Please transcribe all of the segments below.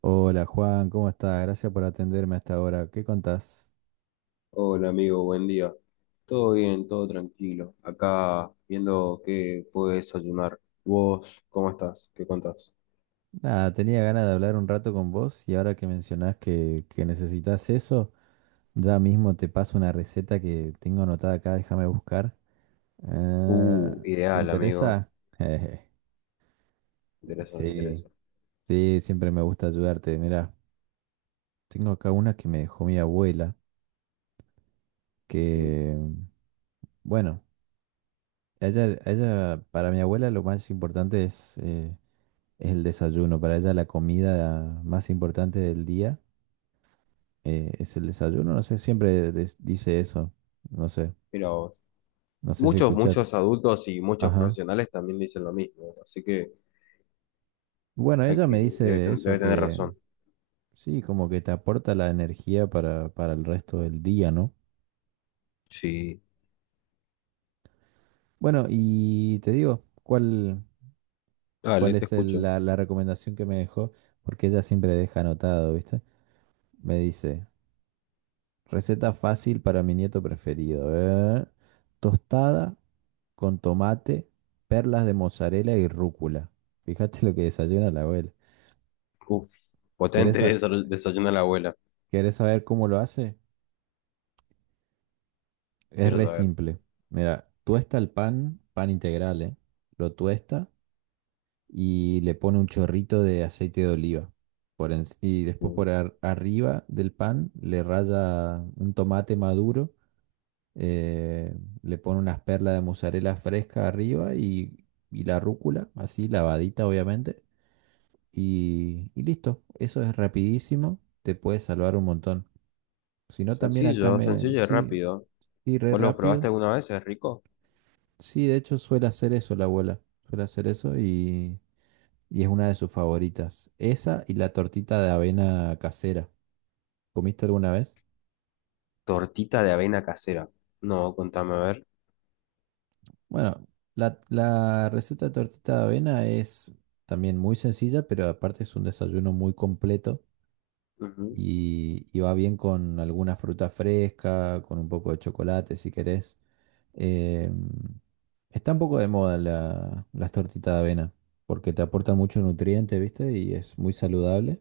Hola Juan, ¿cómo estás? Gracias por atenderme hasta ahora. ¿Qué contás? Hola amigo, buen día. Todo bien, todo tranquilo. Acá viendo qué puedo desayunar. ¿Vos cómo estás? ¿Qué contás? Nada, tenía ganas de hablar un rato con vos y ahora que mencionás que necesitas eso, ya mismo te paso una receta que tengo anotada acá, déjame buscar. Ah, ¿te Ideal, amigo. interesa? Me interesa, me Sí, interesa. sí, siempre me gusta ayudarte. Mira, tengo acá una que me dejó mi abuela, Sí. que, bueno, para mi abuela lo más importante es es el desayuno. Para ella la comida más importante del día es el desayuno. No sé, siempre dice eso. No sé, Mira vos. no sé si Muchos, escuchaste. muchos adultos y muchos Ajá. profesionales también dicen lo mismo, así que Bueno, hay ella me dice eso, debe tener que razón. sí, como que te aporta la energía para el resto del día, ¿no? Sí. Bueno, y te digo, ¿cuál Dale, te es escucho. La recomendación que me dejó? Porque ella siempre deja anotado, ¿viste? Me dice, receta fácil para mi nieto preferido. Tostada con tomate, perlas de mozzarella y rúcula. Fíjate lo que desayuna la abuela. Uf, ¿Querés, potente sa- desayuno a la abuela. ¿querés saber cómo lo hace? Es Quiero re saber. simple. Mira, tuesta el pan, pan integral, Lo tuesta y le pone un chorrito de aceite de oliva. Y después Uh. Arriba del pan le raya un tomate maduro eh, le pone unas perlas de mozzarella fresca arriba y la rúcula, así lavadita obviamente, y listo. Eso es rapidísimo, te puede salvar un montón. Si no, también acá Sencillo, me... sencillo y Sí, rápido. sí, re ¿Vos los probaste rápido. alguna vez? ¿Es rico? Sí, de hecho suele hacer eso la abuela, suele hacer eso y es una de sus favoritas. Esa y la tortita de avena casera. ¿Comiste alguna vez? Tortita de avena casera. No, contame, a ver. Bueno, la receta de tortita de avena es también muy sencilla, pero aparte es un desayuno muy completo Ujú. Y va bien con alguna fruta fresca, con un poco de chocolate si querés. Eh, Está un poco de moda las tortitas de avena porque te aportan mucho nutriente, ¿viste? Y es muy saludable.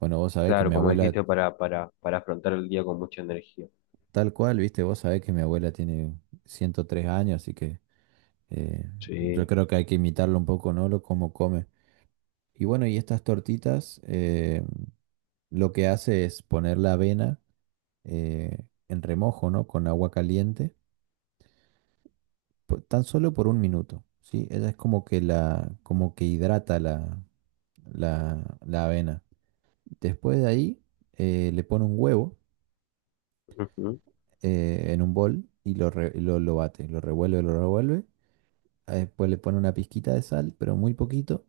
Bueno, vos sabés que Claro, mi como abuela, dijiste, para afrontar el día con mucha energía. tal cual, ¿viste? Vos sabés que mi abuela tiene 103 años, así que eh, Sí. yo creo que hay que imitarlo un poco, ¿no? Lo cómo come. Y bueno, y estas tortitas lo que hace es poner la avena en remojo, ¿no? Con agua caliente, tan solo por un minuto, ¿sí? Ella es como que la, como que hidrata la avena. Después de ahí le pone un huevo Ujú, en un bol y lo bate, lo revuelve, lo revuelve. Ah, después le pone una pizquita de sal, pero muy poquito.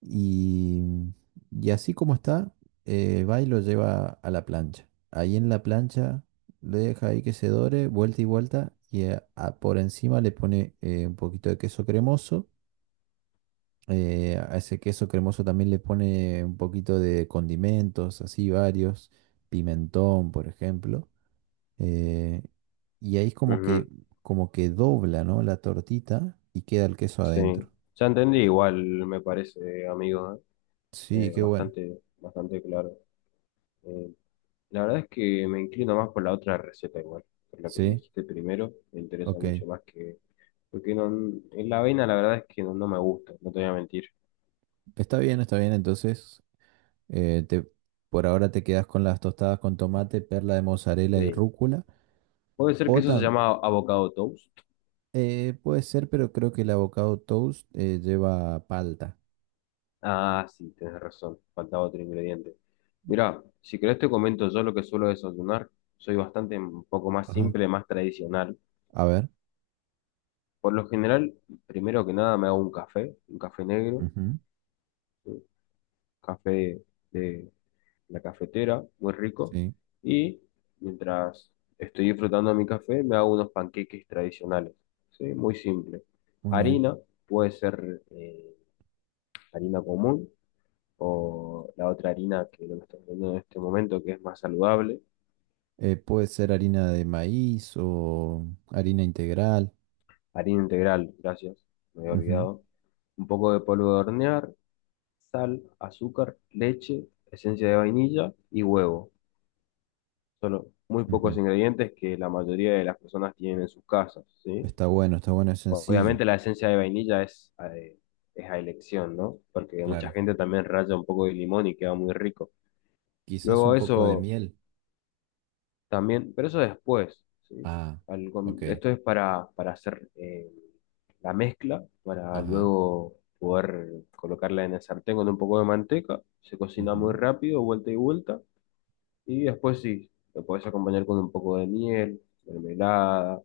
Y, y así como está, va y lo lleva a la plancha. Ahí en la plancha lo deja ahí que se dore, vuelta y vuelta, y por encima le pone un poquito de queso cremoso. A ese queso cremoso también le pone un poquito de condimentos, así varios, pimentón, por ejemplo. eh, y ahí es ujú, como que dobla, ¿no? La tortita y queda el queso adentro. sí. Ya entendí igual, me parece, amigo, ¿eh? Sí, qué bueno. Bastante, bastante claro. Eh, la verdad es que me inclino más por la otra receta igual, por la que me Sí, dijiste primero, me interesa ok. mucho más que… Porque no, en la avena la verdad es que no, no me gusta, no te voy a mentir. Está bien, está bien. Entonces, eh, te- por ahora te quedas con las tostadas con tomate, perla de mozzarella y Sí. rúcula. Puede ser que O eso se también, llama avocado toast. puede ser, pero creo que el avocado toast lleva palta. Ah, sí, tienes razón. Faltaba otro ingrediente. Mira, si querés te comento yo lo que suelo desayunar. Soy bastante un poco más Ajá. simple, más tradicional. A ver. Por lo general, primero que nada me hago un café negro, Ujú. un café de la cafetera, muy rico. Sí, Y mientras estoy disfrutando mi café, me hago unos panqueques tradicionales. Sí, muy simple. muy bien. Harina, puede ser harina común o la otra harina que no me está vendiendo en este momento, que es más saludable, Puede ser harina de maíz o harina integral. harina integral, gracias, me había olvidado, un poco de polvo de hornear, sal, azúcar, leche, esencia de vainilla y huevo. Solo muy Ujú, ujú. pocos ingredientes que la mayoría de las personas tienen en sus casas, ¿sí? Está bueno, es sencillo. Obviamente la esencia de vainilla es a elección, ¿no? Porque mucha Claro. gente también raya un poco de limón y queda muy rico. Quizás Luego un poco de eso miel. también, pero eso después, ¿sí? Ah, ok. Esto es para hacer la mezcla, para Ajá. luego poder colocarla en el sartén con un poco de manteca, se cocina muy Ujú. rápido, vuelta y vuelta, y después sí, lo podés acompañar con un poco de miel, mermelada,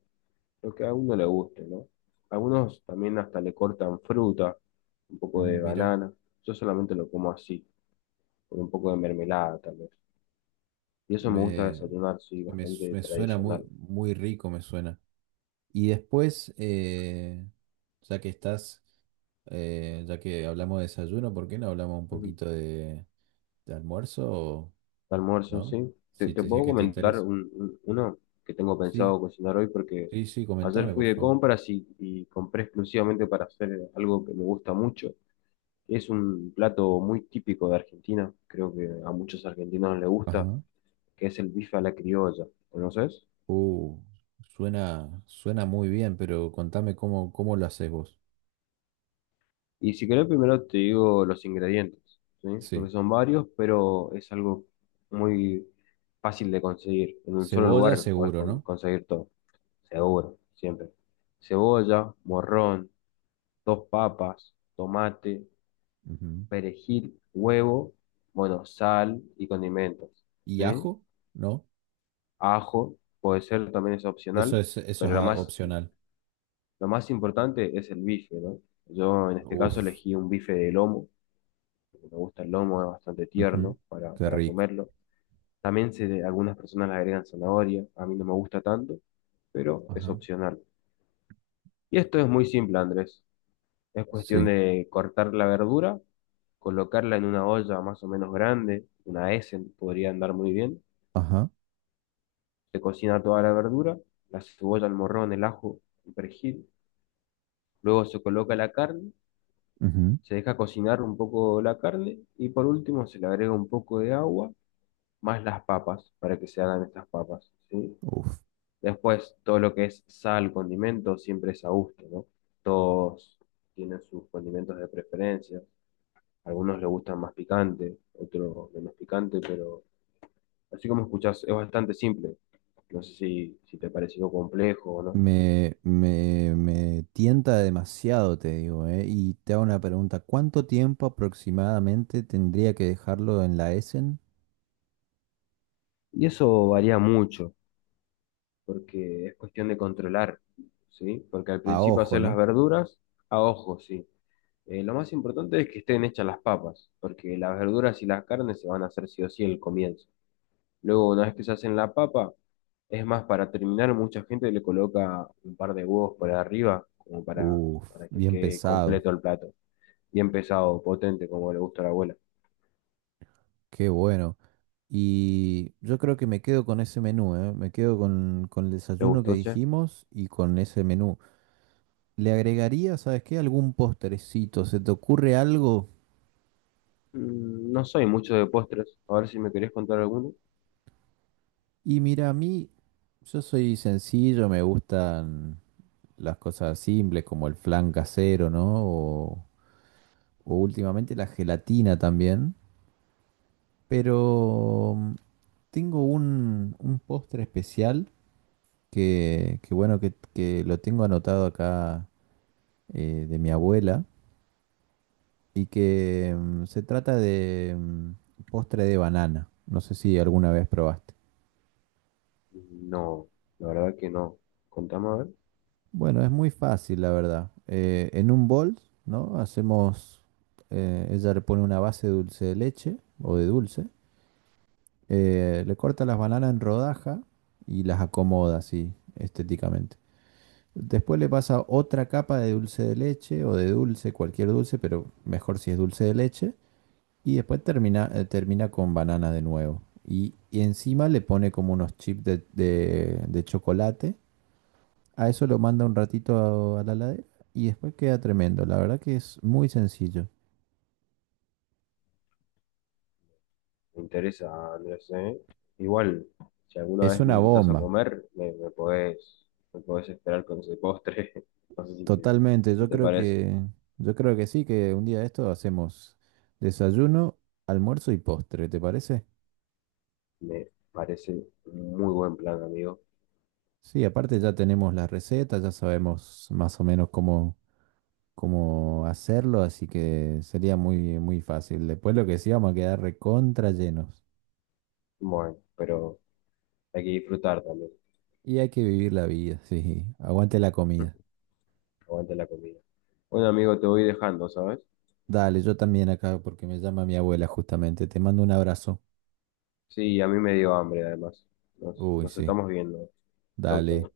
lo que a uno le guste, ¿no? Algunos también hasta le cortan fruta, un poco Mm, de mira. banana, yo solamente lo como así, con un poco de mermelada tal vez. Y eso me gusta Me, desayunar, sí, bastante me suena muy, tradicional. muy rico, me suena. Y después, ya que estás, ya que hablamos de desayuno, ¿por qué no hablamos un Ujú. poquito de almuerzo o Almuerzo, no? sí. Te, Si, te te, si es puedo que te comentar interesa. Uno que tengo pensado Sí, cocinar hoy porque sí, sí, ayer comentame, fui por de favor. compras y compré exclusivamente para hacer algo que me gusta mucho. Es un plato muy típico de Argentina, creo que a muchos argentinos les gusta, Ajá. que es el bife a la criolla. ¿Conoces? Uh, suena, suena muy bien, pero contame cómo, cómo lo haces vos. Y si querés, primero te digo los ingredientes, ¿sí? Porque Sí. son varios, pero es algo muy fácil de conseguir. En un solo Cebolla lugar podés seguro, ¿no? conseguir todo, seguro, siempre. Cebolla, morrón, dos papas, tomate, Ujú. perejil, huevo, bueno, sal y condimentos, ¿Y ¿sí? ajo? ¿No? Ajo, puede ser, también es opcional, Eso pero es opcional. lo más importante es el bife, ¿no? Yo en este caso Uf. elegí un bife de lomo porque me gusta el lomo, es bastante Ujú, tierno qué para rico. comerlo. También algunas personas le agregan zanahoria, a mí no me gusta tanto, pero es Ajá. opcional. Y esto es muy simple, Andrés. Es cuestión Sí. de cortar la verdura, colocarla en una olla más o menos grande, una Essen podría andar muy bien. Ajá. Se cocina toda la verdura, la cebolla, el morrón, el ajo, el perejil. Luego se coloca la carne, Ujú, se deja cocinar un poco la carne y por último se le agrega un poco de agua más las papas para que se hagan estas papas, ¿sí? uf. Después, todo lo que es sal, condimento, siempre es a gusto, ¿no? Todos tienen sus condimentos de preferencia. Algunos les gustan más picante, otros menos picante, pero así como escuchás, es bastante simple. No sé si, si te pareció complejo o no. Me tienta demasiado, te digo, ¿eh? Y te hago una pregunta. ¿Cuánto tiempo aproximadamente tendría que dejarlo en la Essen? Y eso varía mucho, porque es cuestión de controlar, ¿sí? Porque al A principio ojo, hacer las ¿no? verduras a ojo, sí. Lo más importante es que estén hechas las papas, porque las verduras y las carnes se van a hacer sí o sí el comienzo. Luego, una vez que se hacen la papa, es más, para terminar, mucha gente le coloca un par de huevos por arriba, como Uf, para que bien quede pesado. completo el plato. Bien pesado, potente, como le gusta a la abuela. Qué bueno. Y yo creo que me quedo con ese menú, ¿eh? Me quedo con el ¿Te desayuno que gustó, che? dijimos y con ese menú. ¿Le agregaría, sabes qué, algún postrecito? ¿Se te ocurre algo? Mm, no soy mucho de postres. A ver si me querés contar alguno. Y mira, a mí, yo soy sencillo, me gustan las cosas simples como el flan casero, ¿no? O últimamente la gelatina también. Pero mm, tengo un postre especial que bueno, que lo tengo anotado acá de mi abuela y que mm, se trata de mm, postre de banana. No sé si alguna vez probaste. No, la verdad que no. Contame a ver. Bueno, es muy fácil, la verdad. En un bol, ¿no? Hacemos, ella le pone una base de dulce de leche o de dulce, le corta las bananas en rodaja y las acomoda así estéticamente. Después le pasa otra capa de dulce de leche o de dulce, cualquier dulce, pero mejor si es dulce de leche. Y después termina, termina con banana de nuevo. Y encima le pone como unos chips de chocolate. A eso lo manda un ratito a la heladera y después queda tremendo. La verdad que es muy sencillo. Me interesa, Andrés, ¿eh? Igual, si alguna Es vez me una invitas a bomba, comer, me podés esperar con ese postre. No sé totalmente. si te parece. Yo creo que sí, que un día de esto hacemos desayuno, almuerzo y postre, ¿te parece? Me parece un muy buen plan, amigo. Sí, aparte ya tenemos las recetas, ya sabemos más o menos cómo, cómo hacerlo, así que sería muy, muy fácil. Después lo que sí, vamos a quedar recontra llenos. Bueno, pero hay que disfrutar también. Y hay que vivir la vida, sí. Aguante la comida. Aguante la comida. Bueno, amigo, te voy dejando, ¿sabes? Dale, yo también acá porque me llama mi abuela justamente. Te mando un abrazo. Sí, a mí me dio hambre, además. Uy, Nos sí. estamos viendo. Chau, Dale. chau.